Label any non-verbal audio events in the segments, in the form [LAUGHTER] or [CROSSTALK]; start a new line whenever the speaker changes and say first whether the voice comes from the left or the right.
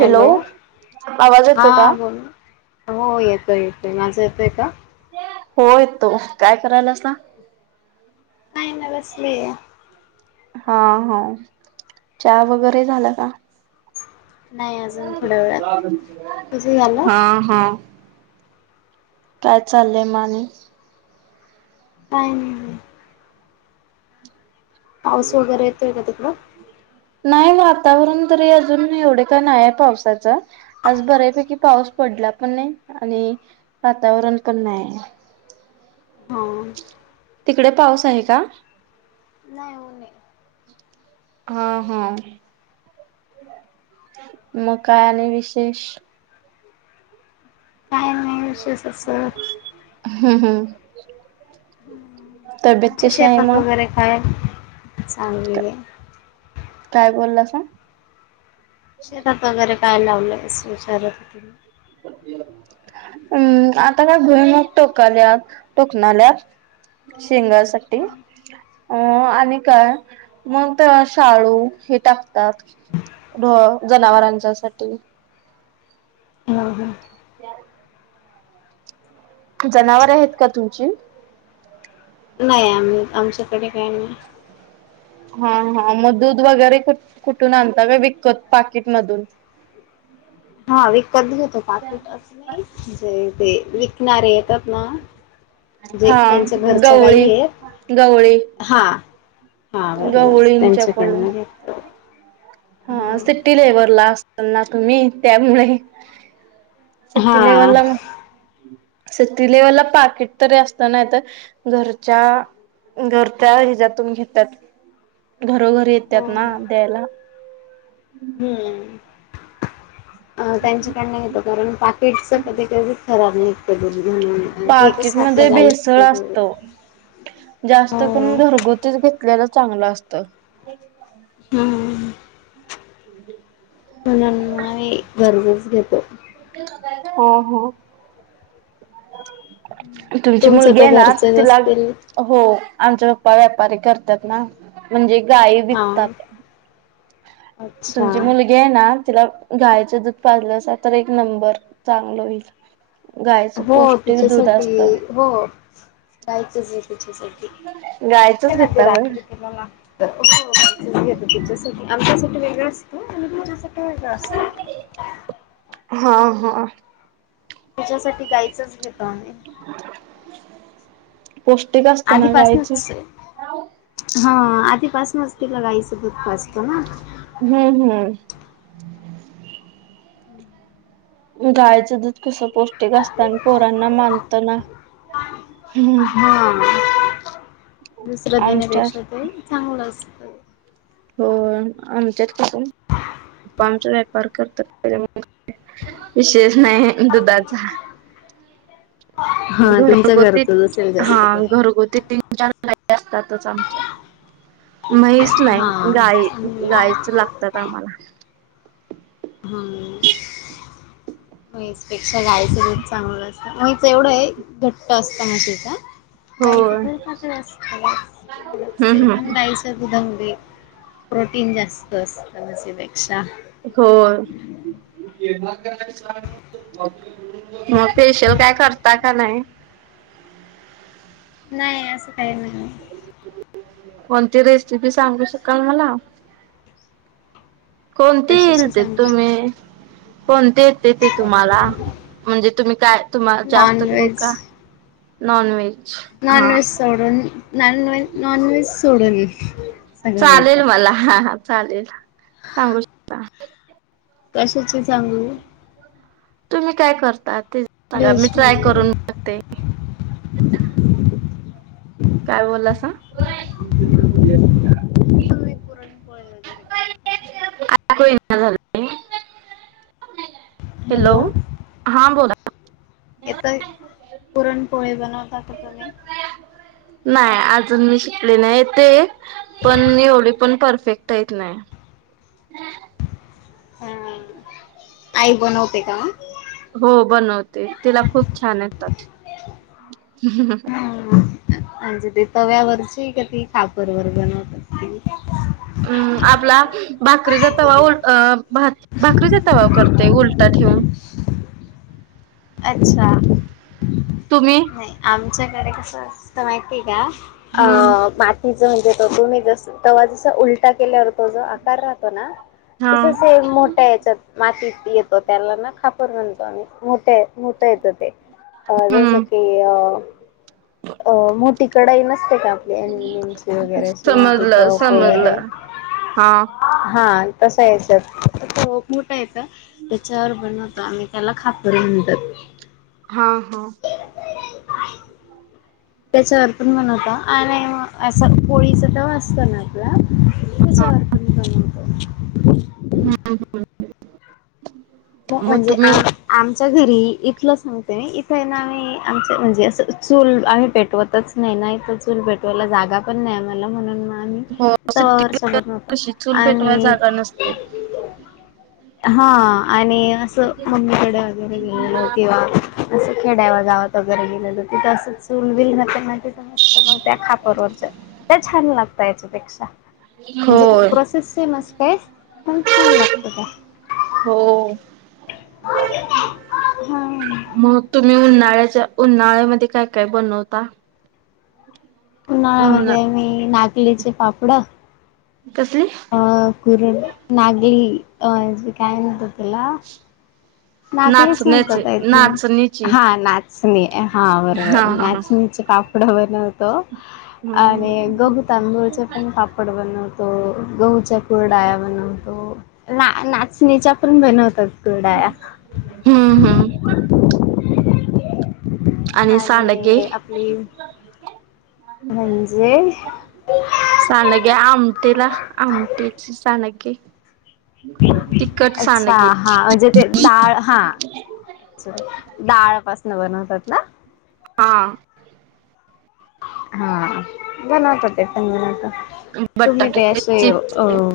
left: Hello,
right: आवाज
left: हा
right: येतो का?
left: बोल हो येतोय येतोय माझा येतोय का?
right: हो येतो काय करायलासा
left: काही नाय बसलेय.
right: हा हा चहा वगैरे झालं का?
left: नाही अजून थोड्या वेळात तुझं झालं
right: हा हा काय चाललंय म आणि
left: काय नाय हाय पाऊस वगैरे येतोय का तिकडं?
right: नाही वातावरण तरी अजून एवढे का नाय ये पावसाचं. आज बऱ्यापैकी पाऊस पड ला पण नाय आणि वातावरण पण नाय.
left: हा
right: तिकडे पाऊस आहे का?
left: नाय हो नाय.
right: हा हा मग काय आणि विशेष?
left: हं विशेष असं
right: हम्म हम्म तब्येत
left: तुमच्या
right: कशी आहे मग
left: सांगलीला ये
right: काय बोललासा
left: शेतात वगैरे काय लावलं अस विचारत होती मी
right: हम् आता काय भुईमूग टोकाल्या टोकणाल्यात शेंगासाठी अं आणि काय मग शाळू हे टाकतात ढ जनावरांच्यासाठी
left: हम्म हम्म
right: [INAUDIBLE] जनावर आहेत का तुमची
left: नाही आम्ही आमच्याकडे काय नाही
right: हा हा मग दूध वगैरे कुठून आणता का विकत पाकिटमधून
left: हा विकत घेतो पाकीट असं नाही जे ते विकणारे येतात ना जे
right: हा
left: त्यांच्या घरच्या
right: गवळी
left: गाई
right: गवळी
left: आहेत हा हा बरोबर
right: गवळींच्याकडून
left: त्यांच्याकडनं
right: हा सिटी लेवलला असेल ना तुम्ही त्यामुळे
left: हा
right: सिटीलेव्हल ला मग सिटी लेवला पाकिट तरी असतना तर घरच्या घर त्या हिजातून घेतात घरोघरी येतात
left: हो
right: ना द्यायला
left: हम्म अ त्यांच्याकडन घेतो कारण पाकिटच कधी कधी खराब नाही दूध घेऊन हे
right: पाकिट
left: कस आपल्या
right: मध्ये
left: गाई
right: भेसळ
left: असल्यामुळं
right: असत जास्त करून घरगुतीच घेतलेला चांगलं असत
left: हम्म
right: [INAUDIBLE]
left: नाहीही घरचच घेतो
right: हो हो तुमची
left: तुमचं
right: मुलगी
left: तर
right: आहे ना
left: घरचेच
right: तिला
left: असतील
right: हो आमच व्यापारी करतात ना म्हणजे गाई
left: हा
right: विकतात
left: अच्छा
right: तुमची मुलगी आहेणा तिला गाईचं दूध पाजलं अस तर एक नंबर चांगला होईल गायचं
left: हो
right: पौष्टिक दूध
left: तिच्यासाठी
right: असत
left: हो गाईचं दूध तिच्यासाठी
right: गायचंच
left: मध्य
right: घेता व
left: रात्री ते म येत हो दूध घेतो तिच्यासाठी आमच्यासाठी वेगळं असतं आणिुम
right: हा हा
left: तिच्यासाठी गाईचं च घेतो आम्ही
right: पौष्टिक असत ना गाईचं
left: आधीपासूनच हा आधीपासूनच तिला गाईचं दूध पाजतो ना
right: हम्म हम्म गाईचं दूध कस पौष्टिक असतना पोरांना मानत ना हम
left: हा दुसरं
right: आमच्या
left: देण्यापेक्षा ते चांगलं असतं
right: हो आमच्यात किसून पपा आमचा व्यापार करतात त्या विशेष नाही दुधाचा
left: हा तुमचं
right: घरगुती
left: घरचंच असेल
right: हा
left: जास्त करून
right: घरगुती तीन चार असतातोच आमच्या म्हैस नाही
left: हा
right: गाई
left: चांगलं
right: गाईचं लागतात आम्हाला
left: हम्म
right: ह.
left: मचपेक्षा गायचं रूप चांगलं असत म्हच एवढं आहे घट्ट असतं नासेच. दाईचं
right: होय.
left: पण मात्र असत एवढंच आहे
right: हम्म
left: पण
right: हम्म
left: दाईच उुधंगली. प्रोटीन जास्त असतं म्हसीपेक्षा
right: होर. मग फेशियल काय करता का नाही. [INAUDIBLE]
left: नाही असं काही नाही.
right: कोणती रेसिपी सांगू शकाल मला कोणती येईल
left: कशाची
right: ते
left: सांगू
right: तुम्ही कोणती? तेेते तुम्हाला म्हणजे तुम्ही काय तुम्हाला जास्त कर का? Non veg.
left: नॉन व्हेज सोडून नन नॉन व्हेज सोडून येतं
right: चालेल मला हा हा चालेल सांगू शकता.
left: कशाच सांगू.
right: तुम्ही काय करता ते स मी ट्राय
left: व्हेजमध्ये
right: करून बघते. काय बोलला.
left: तुम्ही पुरणपोळी वगैरे बनवता का
right: आताना झालं. हॅलो हा बोला.
left: येत पुरणपोळी बनवता का तुम्ही
right: नाही अजून मी शिकले नाही येते पण एवढी पण परफेक्ट ता येत नाही.
left: हम् आई बनवते का?
right: हो बनवते तिला खूप छान येतात.
left: म्हजे ते तव्यावरची का ती खापरवरर बनवतात ती
right: हम्म आपला. भाकरीचा तवा भाकरीचा तवाव करते उलटा ठेऊन. [INAUDIBLE]
left: अच्छा.
right: तुम्ही
left: नाही आमच्याकडे कस असतं माहितीय का
right: हम्म
left: अ माती म्हणजे तुम्ही जस त जस उलटा केल्यावर तो जो आकार राहतो ना
right: हा
left: तस मोठ्या याच्यात मातीत. येतो त्याला ना खापर म्हणतो आणि मोठे मोठं येतं ते अ जसं
right: हम्म
left: की अ अ मो त कडाई न का आपले लमचे वगैरे
right: समजलं
left: सूनपिटक वगैरे
right: समजलं हा
left: हा. तसा याच्यात त मोठा येत त्याच्यावर बनवतो आम्ही चला खपरड
right: हा हा
left: त्याच्यावर प म्हणवत आणि असं पोळीच तर वाचत ना आपलं. तच्याारतूनत
right: हम हम.
left: मग म्हणजे आ
right: तुम्ही
left: आमच्या घरी इथलंच. ते इथं ना आम्ही आमच म्हणजे असं चूल आम्ही पेटवतच नाही ना इथ चूल भेटवायला. जागा पण नाहीला म्हणून
right: हो
left: तवा वष
right: सिट्टीवर
left: बर नव्हतो
right: कशी चूल पेटवाय
left: आणि
right: जागा नसते
left: हा. आणि असं मम्मीकडे वगैरे गेलेलं हो किंवा असं खेडवर गावात वगैरे गेलं तर तिथं असं चूल बल हो मस्त मग त्या खापरवरच त्या छान लागता याच्यापेक्षा म्हणजे
right: होय
left: प्रोसेस स मस्त आहे प छान लागत का?
right: हो
left: हा
right: मग तुम्ही उन्हाळ्या उन्हाळ्यामध्ये काय काय बनवता? उन्हा
left: उन्हाळ्यामध्ये मी नाकलीचे पापड
right: कसली?
left: अ कुरड, नागली अ काय म्हत्यात तेला. नाकलीच
right: नाचण्याचे
left: म्हणतात आय थिंक.
right: नाचणीची
left: हा ना चनी हा
right: हा
left: बरोबर.
right: हा हा
left: नाचनीचे पापड बनवतो
right: हम्म
left: आणि गहू, तांदूळचे पण पापड बनवतो. गहूच्या कुरडाया बनवतो. ना नाचणीच्या पण बनवतात कुरडाया.
right: हम्म हम्म. आणि सांडगे?
left: म्हणजे
right: सांडगे आमटेला. आमटीची सांडगे? तिखट
left: अच्छा
right: सांडगे
left: हा, म्हणजे ते डाळ हा. अ डाळपासन बनवतात ना?
right: हा.
left: हा जनकते पण तुम्ही ते
right: बटाट्याचे
left: असे अ
right: चिप्स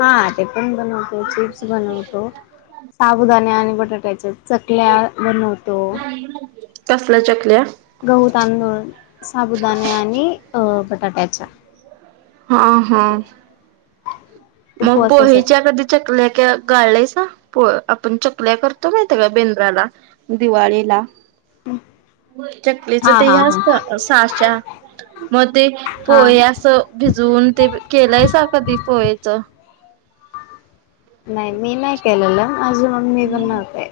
left: हा ते पण बनवतो, चिप्स बनवतो. साबुदाने आणि बटाट्याच्या चकल्या बनवतो.
right: कसल्या चकल्या?
left: गहू, तांदूळ, साबुदाणे आणि अ बटाट्याच्या.
right: हा हा. मग
left: उपवासासाठी
right: पोहेच्या कधी चकल्या क्या गाळल्यास. आपण चकल्या करतो माहितय का बेंद्राला, दिवाळीला चकलीच
left: हा
right: ते हे
left: हा हा
right: असत, साशा म ते
left: हा
right: पोहे अस भी भिजवून ते केलायसा कधी पोहे?
left: नाही मी नाही केलेलं. माझी मम्मी बनवते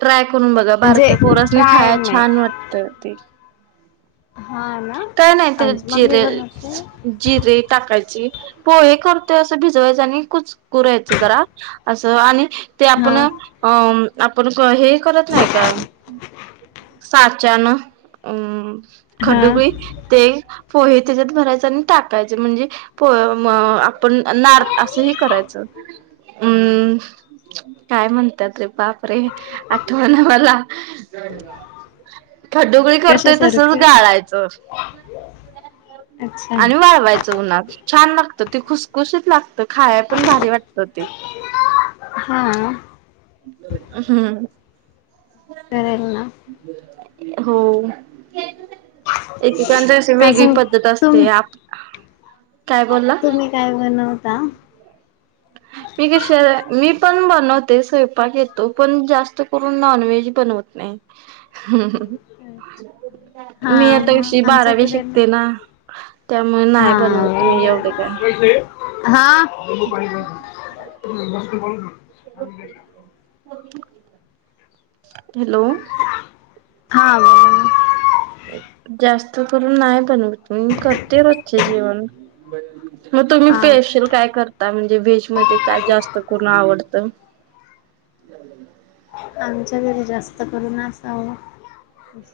right: ट्राय करून बघा.
left: म्हणजे
right: बारक्या पोरसनी
left: ट्राय
right: खायाय छान
left: नाही
right: वाटत ते.
left: हा ना
right: काय नाही ते
left: आमची मम्मी
right: जिरे
left: बनवते
right: जिरे टाकायची. पोहे करतोय असं भिजवायचं आणि कुच कुरायचं जरा असं आणि ते
left: हा
right: आपण अम आपण हे करत नाही का साचानं अम
left: हा
right: खडुगळी ते. पोहे त्याच्यात भरायचे आणि टाकायचे म्हणजे पो म अ पण नार असं ह करायचं अम् काय म्हणत्यात बापरे! आठवना मला. खडूगळी करतोय तसच
left: कशासारखं
right: गाळाय
left: अच्छा
right: आणि वाळवायचं उन्हात. छान लाग लागत ते खुशखुशीत लागत. खायाय पण भारी वाटत ते.
left: हा
right: हम्म.
left: करेन ना.
right: हो. एकेकांचे अशी वेगळी
left: अजून
right: पद्धत असते.
left: तुम्ही
right: आप काय बोलला
left: तुम्ही काय बनवता?
right: [INAUDIBLE] मी कश मी पण बनवते स्वयंपाक येतो, पण जास्त करून नॉनव्हेज बनवत नाही. हम्म हम्म.
left: अच्छा.
right: मी आता उवशी बारावी शिकते ना. त्यामुळे नाही
left: हा
right: बनवत मी एवढे काय.
left: हा? [UNINTELLIGIBLE]
right: हॅलो.
left: का आवडल नाही.
right: जास्त करून नाही बनवत मी करते रोजचे जेवन. मग तुम्ही
left: ना हा
right: पेशल काय करता म्हणजे व्हेजमध्ये काय जास्त करून आवडतं. [INAUDIBLE]
left: आमच्या घरी जास्त करून असावं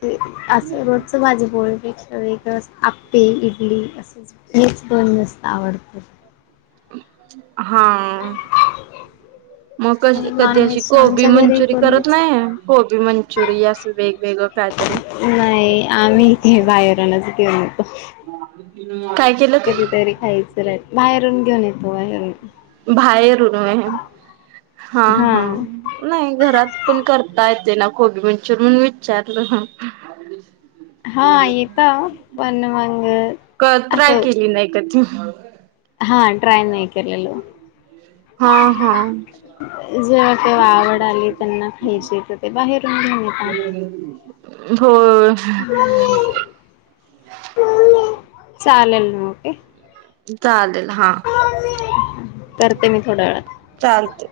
left: ते असं रोजचं भाजी पोळी. सगळी कडे आप्पे इडली असेच हेच दोन जास्त आवडते.
right: हा आ. मग
left: आणि
right: क कधी अशी
left: नॉनव्हेज
right: कोबी
left: आमच्या घरी
right: मंचुरी करत
left: कोणीच
right: नाहीय. कोबी मंचचुरिया अस वेगवेगळं. कायतरी
left: नाही आम्ही ते बाहेर येऊन घेऊन येतो.
right: काय केलं का
left: कधीतरी खायचं रे बाहेरुन घेऊन येतो बाहेरून.
right: बाहेरून म हा हा नाही घरात पण करता येते ना कोबी चिरून म्हण विचारलं.
left: हा येतं पण मग
right: कर ट्राय
left: असं
right: केली नाही ती. [UNINTELLIGIBLE]
left: हा ट्राय नाय केलेलं.
right: हा हा.
left: जेव्हा केव्हा आवड आली त्यांना खायची तर ते बाहेरून घेऊन येतात.
right: हो
left: हम मम्मी मम्मी चालेल म ओके.
right: चालेल हा
left: करते मी थोड्या वेळात.
right: चालतय.